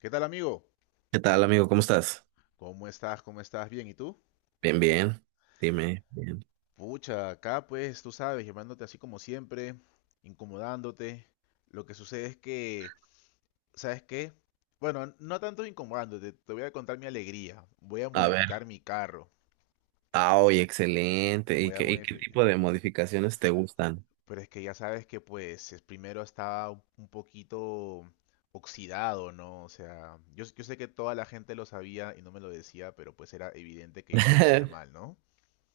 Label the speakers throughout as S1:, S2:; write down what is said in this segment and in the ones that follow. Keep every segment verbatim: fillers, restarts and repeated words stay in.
S1: ¿Qué tal, amigo?
S2: ¿Qué tal, amigo? ¿Cómo estás?
S1: ¿Cómo estás? ¿Cómo estás? Bien, ¿y tú?
S2: Bien, bien. Dime, bien.
S1: Pucha, acá pues tú sabes, llamándote así como siempre, incomodándote. Lo que sucede es que, ¿sabes qué? Bueno, no tanto incomodándote, te voy a contar mi alegría. Voy a
S2: A ver.
S1: modificar mi carro.
S2: Ah, oye, excelente. ¿Y
S1: Voy a
S2: qué, y qué
S1: modificar.
S2: tipo de modificaciones te gustan?
S1: Pero es que ya sabes que pues es- primero estaba un un poquito oxidado, ¿no? O sea, yo, s- yo sé que toda la gente lo sabía y no me lo decía, pero pues era evidente que ya se veía mal, ¿no?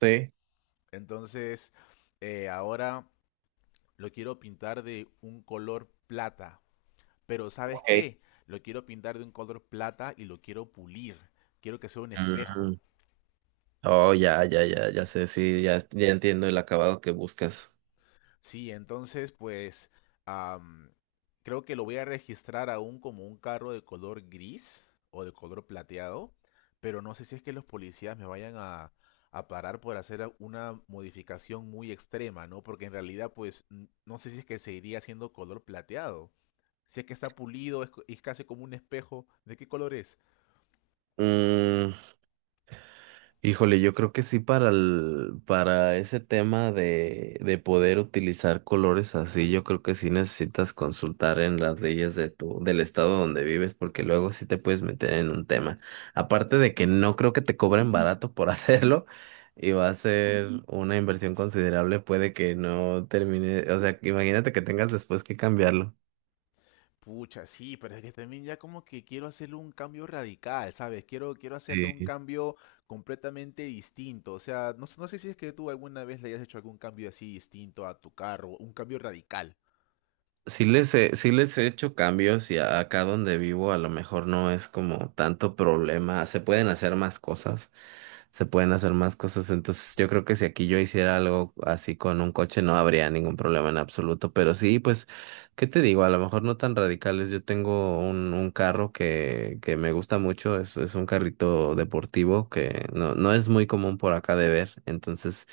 S2: Sí.
S1: Entonces, eh, ahora lo quiero pintar de un color plata. Pero ¿sabes
S2: Ok.
S1: qué? Lo quiero pintar de un color plata y lo quiero pulir. Quiero que sea un espejo.
S2: Mm. Oh, ya, ya, ya, ya sé. Sí, ya, ya entiendo el acabado que buscas.
S1: Sí, entonces pues am, creo que lo voy a registrar aún como un carro de color gris o de color plateado. Pero no sé si es que los policías me vayan a, a parar por hacer a- una modificación muy extrema, ¿no? Porque en realidad pues n- no sé si es que seguiría siendo color plateado. Si es que está pulido, es, co- es casi como un espejo. ¿De qué color es?
S2: Mm, Híjole, yo creo que sí para el, para ese tema de, de poder utilizar colores así, yo creo que sí necesitas consultar en las leyes de tu, del estado donde vives, porque luego sí te puedes meter en un tema. Aparte de que no creo que te cobren barato por hacerlo, y va a ser una inversión considerable, puede que no termine, o sea, imagínate que tengas después que cambiarlo.
S1: Pucha, sí, pero es que también ya como que quiero hacerle un cambio radical, ¿sabes? Quiero, quiero hacerle un
S2: Sí.
S1: cambio completamente distinto. O sea, no, sé- no sé si es que tú alguna vez le hayas hecho algún cambio así distinto a tu carro, un cambio radical.
S2: Sí les he, sí les he hecho cambios y a- acá donde vivo a lo mejor no es como tanto problema. Se pueden hacer más cosas, se pueden hacer más cosas. Entonces yo creo que si aquí yo hiciera algo así con un coche no habría ningún problema en absoluto. Pero sí, pues, ¿qué te digo? A lo mejor no tan radicales. Yo tengo un, un carro que, que me gusta mucho. Es, es un carrito deportivo que no, no es muy común por acá de ver. Entonces...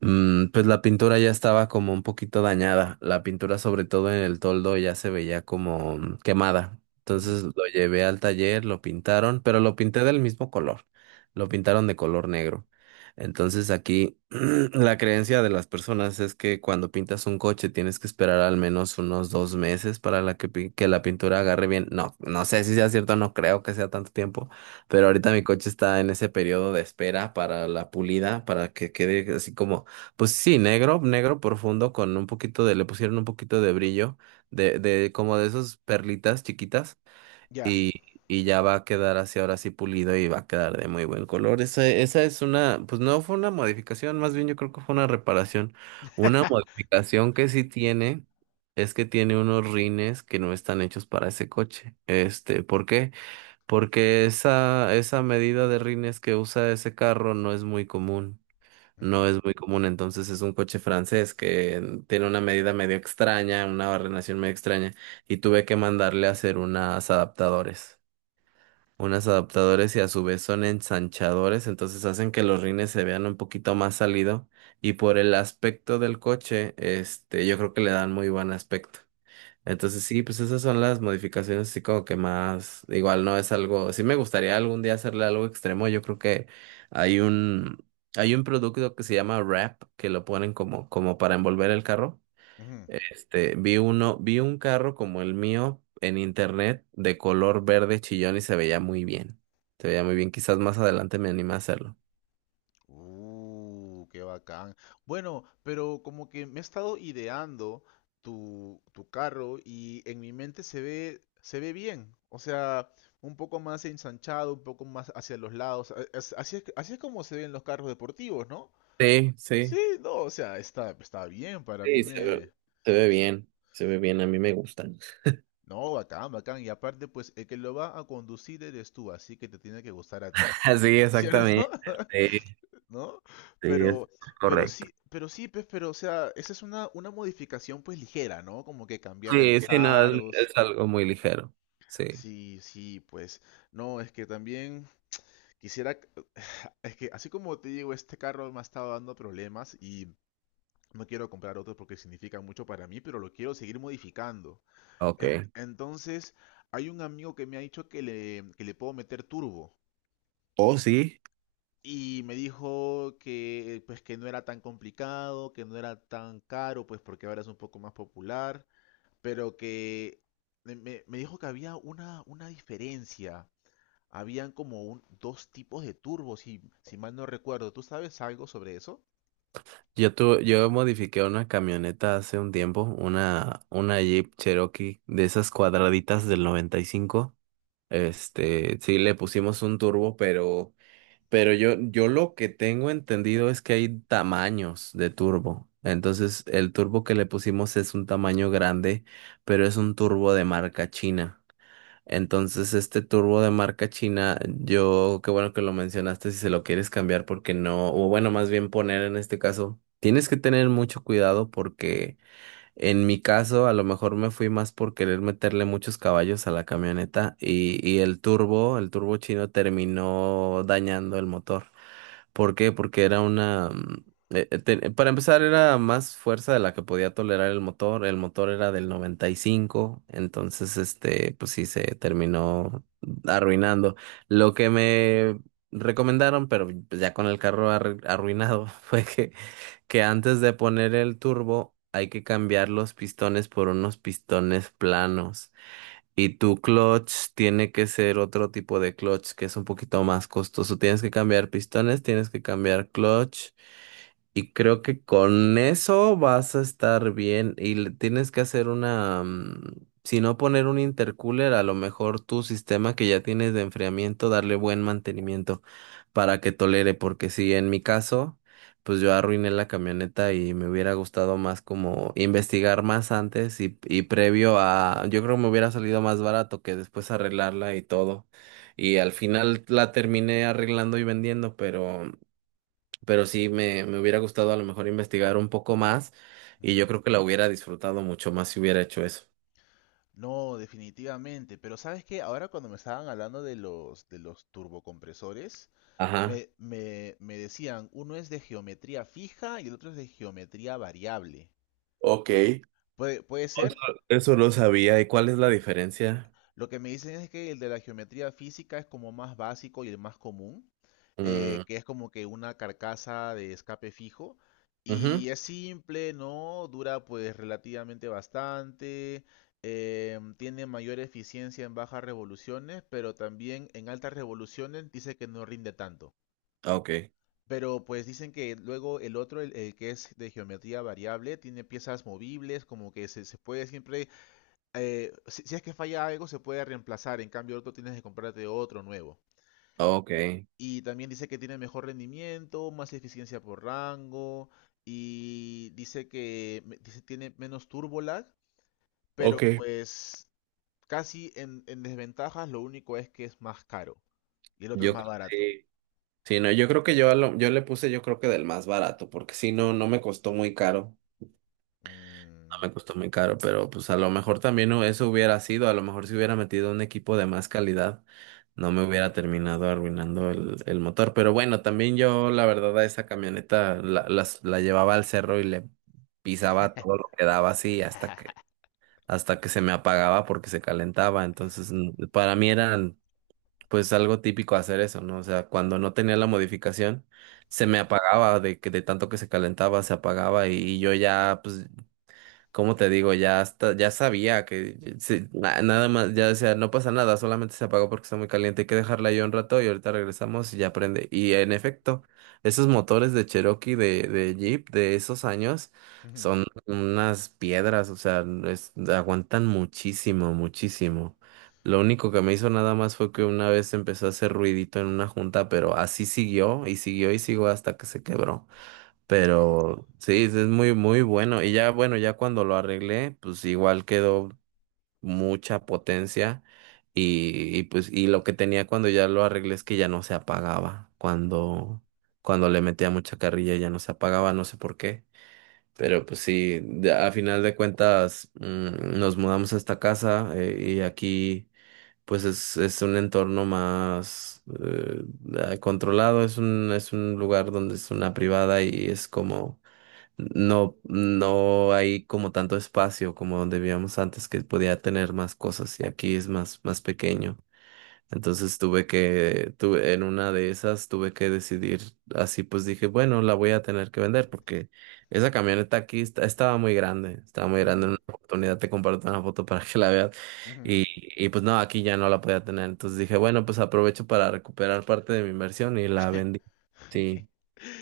S2: Mm, pues la pintura ya estaba como un poquito dañada. La pintura, sobre todo en el toldo, ya se veía como mm, quemada.
S1: Ujú.
S2: Entonces lo llevé al taller, lo pintaron, pero lo pinté del mismo color. Lo pintaron de color negro. Entonces aquí la creencia de las personas es que cuando pintas un coche tienes que esperar al menos unos dos meses para la que, pi- que la pintura agarre bien. No, no sé si sea cierto, no creo que sea tanto tiempo. Pero ahorita mi coche está en ese periodo de espera para la pulida, para que quede así como pues sí, negro, negro profundo con un poquito de, le pusieron un poquito de brillo, de, de como de esas perlitas chiquitas
S1: Ya.
S2: y, y ya va a quedar así ahora sí pulido y va a quedar de muy buen color. Esa, esa es una, pues no fue una modificación, más bien yo creo que fue una reparación. Una modificación que sí tiene es que tiene unos rines que no están hechos para ese coche. Este, ¿por qué? Porque esa, esa medida de rines que usa ese carro no es muy común. No
S1: Ujú,
S2: es muy común, entonces es un coche francés que tiene una medida medio extraña, una barrenación medio extraña, y tuve que mandarle a hacer unas adaptadores. Unas adaptadores y a su vez son ensanchadores, entonces hacen que los rines se vean un poquito más salido, y por el aspecto del coche, este, yo creo que le dan muy buen aspecto. Entonces sí, pues esas son las modificaciones así como que más, igual no es algo, sí me gustaría algún día hacerle algo extremo, yo creo que hay un, hay un producto que se llama wrap, que lo ponen como, como para envolver el carro.
S1: ujú.
S2: Este, vi uno, vi un carro como el mío en internet de color verde chillón y se veía muy bien. Se veía muy bien, quizás más adelante me anime a hacerlo.
S1: Uh, qué bacán. Bueno, pero como que me he estado ideando tu, tu carro y en mi mente se ve, se ve bien. O sea, un poco más ensanchado, un poco más hacia los lados. A- as- Así es, que- así es como se ven los carros deportivos, ¿no?
S2: Sí, sí.
S1: Sí, no, o sea, está, está bien, para mí
S2: Sí, se ve,
S1: me...
S2: se ve
S1: me suena-
S2: bien, se ve bien, a mí me gustan.
S1: No, bacán, bacán. Y aparte, pues el que lo va a conducir eres tú, así que te tiene que gustar a ti,
S2: Sí,
S1: ¿cierto?
S2: exactamente. Sí,
S1: ¿no?
S2: sí, es
S1: Pero, pero
S2: correcto.
S1: sí, pero sí, pues, pero, o sea, esa es una, una modificación, pues, ligera, ¿no? Como que cambiarle
S2: Sí,
S1: los
S2: sí, no, es
S1: aros.
S2: es algo muy ligero. Sí,
S1: Sí, sí, pues, no, es que también quisiera, c- es que así como te digo, este carro me ha estado dando problemas y no quiero comprar otro porque significa mucho para mí, pero lo quiero seguir modificando.
S2: ok.
S1: En- entonces, hay un amigo que me ha dicho que le, que le puedo meter turbo.
S2: Oh, sí.
S1: Y me dijo que eh, pues que no era tan complicado, que no era tan caro, pues porque ahora es un poco más popular, pero que me, me- me dijo que había una, una diferencia. Habían como un- dos tipos de turbos, si, si mal no recuerdo. ¿Tú sabes algo sobre eso?
S2: Yo tu, yo modifiqué una camioneta hace un tiempo, una, una Jeep Cherokee de esas cuadraditas del noventa y cinco. Este, sí, le pusimos un turbo, pero, pero yo, yo lo que tengo entendido es que hay tamaños de turbo. Entonces, el turbo que le pusimos es un tamaño grande, pero es un turbo de marca china. Entonces, este turbo de marca china, yo, qué bueno que lo mencionaste, si se lo quieres cambiar, porque no, o bueno, más bien poner en este caso, tienes que tener mucho cuidado porque en mi caso, a lo mejor me fui más por querer meterle muchos caballos a la camioneta y, y el turbo, el turbo chino terminó dañando el motor. ¿Por qué? Porque era una... mm, eh, eh, te- para empezar, era más fuerza de la que podía tolerar el motor. El motor era del noventa y cinco, entonces, este, pues sí, se terminó arruinando. Lo que me recomendaron, pero pues, ya con el carro arru- arruinado, fue que que antes de poner el turbo hay que cambiar los pistones por unos pistones planos. Y tu clutch tiene que ser otro tipo de clutch que es un poquito más costoso. Tienes que cambiar pistones, tienes que cambiar clutch. Y creo que con eso vas a estar bien y le tienes que hacer una, mm, si no poner un intercooler, a lo mejor tu sistema que ya tienes de enfriamiento, darle buen mantenimiento para que tolere, porque si en mi caso, pues yo arruiné la camioneta y me hubiera gustado más como investigar más antes y, y previo a, yo creo que me hubiera salido más barato que después arreglarla y todo. Y al final la terminé arreglando y vendiendo, pero pero sí me, me hubiera gustado a lo mejor investigar un poco más y yo
S1: Ujú.
S2: creo que la hubiera disfrutado mucho más si hubiera hecho eso.
S1: No, definitivamente. Pero sabes que ahora cuando me estaban hablando de los, de los turbocompresores,
S2: Ajá.
S1: me, me, me decían, uno es de geometría fija y el otro es de geometría variable.
S2: Ok.
S1: Puede, puede
S2: Eso,
S1: ser.
S2: eso lo sabía. ¿Y cuál es la diferencia?
S1: Lo que me dicen es que el de la geometría física es como más básico y el más común, eh,
S2: Mm,
S1: que es como que una carcasa de escape fijo.
S2: ujú.
S1: Y es simple, ¿no? Dura pues relativamente bastante. eh, tiene mayor eficiencia en bajas revoluciones, pero también en altas revoluciones dice que no rinde tanto.
S2: Ok,
S1: Pero pues dicen que luego el otro, el, el que es de geometría variable, tiene piezas movibles, como que se, se puede siempre eh, si, si es que falla algo, se puede reemplazar. En cambio, el otro tienes que comprarte otro nuevo.
S2: ok. Ah,
S1: Y también dice que tiene mejor rendimiento, más eficiencia por rango. Y dice que me- dice tiene menos turbo lag. Pero
S2: ok.
S1: pues casi en, en desventajas, lo único es que es más caro. Y el otro es
S2: Yo
S1: más
S2: creo que
S1: barato.
S2: sí, sí, no, yo creo que yo, a lo- yo le puse yo creo que del más barato, porque si no, no me costó muy caro. No
S1: Mm,
S2: me costó muy caro, pero pues a lo mejor también hu- eso hubiera sido, a lo mejor si hubiera metido un equipo de más calidad, no me hubiera terminado arruinando el, el motor. Pero bueno, también yo la verdad a esa camioneta la, las- la llevaba al cerro y le pisaba todo lo que daba así hasta que, hasta que se me apagaba porque se calentaba. Entonces, mm, para mí era pues algo típico hacer eso, ¿no? O sea, cuando no tenía la modificación se
S1: sí.
S2: me apagaba de que de tanto que se calentaba, se apagaba y, y yo ya pues cómo te digo, ya hasta, ya sabía que sí, na- nada más, ya decía, no pasa nada, solamente se apagó porque está muy caliente, hay que dejarla ahí un rato y ahorita regresamos y ya prende. Y en efecto, esos motores de Cherokee, de, de Jeep, de esos años,
S1: Ujú.
S2: son unas piedras, o sea, es- aguantan muchísimo, muchísimo. Lo único que me hizo nada más fue que una vez empezó a hacer ruidito en una junta, pero así siguió y siguió y siguió hasta que se quebró.
S1: Ah,
S2: Pero sí, es muy, muy bueno. Y ya, bueno, ya cuando lo arreglé, pues igual quedó mucha potencia. Y, y pues, y lo que tenía cuando ya lo arreglé es que ya no se apagaba. Cuando, cuando le metía mucha carrilla ya no se apagaba, no sé por qué. Pero pues sí, de- a final de cuentas, mm, nos mudamos a esta casa, eh, y aquí pues es, es un entorno más eh, controlado, es un, es un lugar donde es una privada y es como no, no hay como tanto espacio como donde vivíamos antes que podía tener más cosas y aquí es más, más pequeño. Entonces tuve que, tuve, en una de esas tuve que decidir, así pues dije, bueno, la voy a tener que vender porque esa camioneta aquí está- estaba muy grande, estaba muy grande, en
S1: ujú,
S2: una oportunidad te comparto una foto para que la veas
S1: ujú.
S2: y, y pues no, aquí ya no la podía tener. Entonces dije, bueno, pues aprovecho para recuperar parte de mi inversión y la vendí. Sí,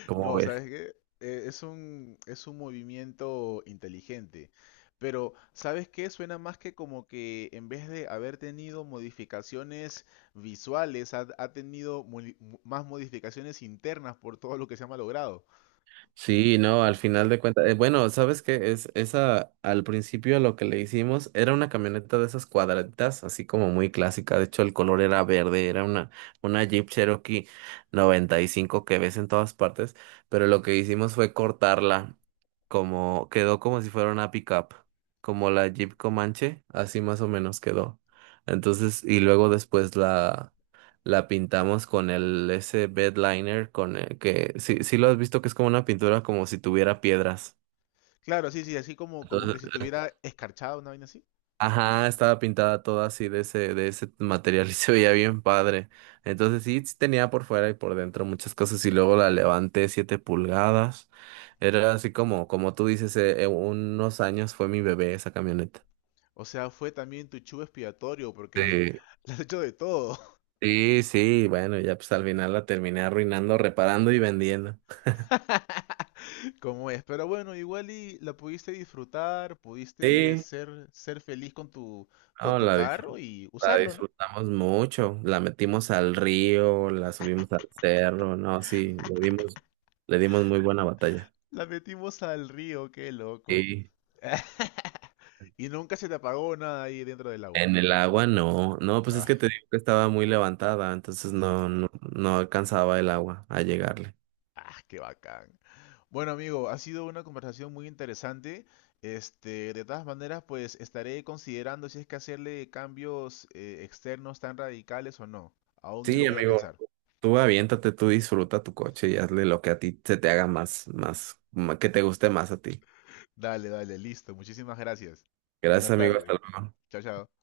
S2: como
S1: No, ¿sabes
S2: ves.
S1: qué? Eh, es un, es un movimiento inteligente. Pero, ¿sabes qué? Suena más que como que en vez de haber tenido modificaciones visuales, ha, ha tenido moli- mo- más modificaciones internas por todo lo que se ha malogrado.
S2: Sí, no, al final de cuentas, eh, bueno, ¿sabes qué? Es esa, al principio lo que le hicimos era una camioneta de esas cuadraditas, así como muy clásica, de hecho el color era verde, era una, una Jeep Cherokee noventa y cinco que ves en todas partes, pero lo que hicimos fue cortarla, como, quedó como si fuera una pickup, como la Jeep Comanche, así más o menos quedó. Entonces, y luego después la la pintamos con el ese bed liner con el que sí, sí lo has visto que es como una pintura como si tuviera piedras.
S1: Claro, sí, sí, así como, como
S2: Entonces,
S1: que si tuviera escarchado una vaina así.
S2: ajá, estaba pintada toda así de ese de ese material y se veía bien padre. Entonces sí, sí tenía por fuera y por dentro muchas cosas y luego la levanté siete pulgadas. Era así como como tú dices, eh, eh, unos años fue mi bebé esa camioneta.
S1: O sea, fue también tu chivo expiatorio porque
S2: Sí,
S1: le has hecho de todo.
S2: sí, sí, bueno, ya pues al final la terminé arruinando, reparando y vendiendo.
S1: Como es, pero bueno, igual y la pudiste disfrutar, pudiste
S2: Sí.
S1: ser, ser feliz con tu, con
S2: No,
S1: tu
S2: la disfrut-
S1: carro y
S2: la
S1: usarlo, ¿no?
S2: disfrutamos mucho. La metimos al río, la subimos al cerro. No, sí, le dimos, le dimos muy buena batalla.
S1: La metimos al río, qué loco.
S2: Sí.
S1: Y nunca se te apagó nada ahí dentro del agua.
S2: En el agua no. No, pues es
S1: Ah,
S2: que te digo que estaba muy levantada, entonces
S1: sí.
S2: no, no, no alcanzaba el agua a llegarle.
S1: Ah, qué bacán. Bueno, amigo, ha sido una conversación muy interesante. Este, de todas maneras, pues estaré considerando si es que hacerle cambios eh, externos tan radicales o no. Aún lo
S2: Sí,
S1: voy a
S2: amigo,
S1: pensar.
S2: tú aviéntate, tú disfruta tu coche y hazle lo que a ti se te haga más, más, ma- que te guste más a ti.
S1: Dale, dale, listo. Muchísimas gracias.
S2: Gracias,
S1: Buenas
S2: amigo,
S1: tardes.
S2: hasta luego.
S1: Chao, chao.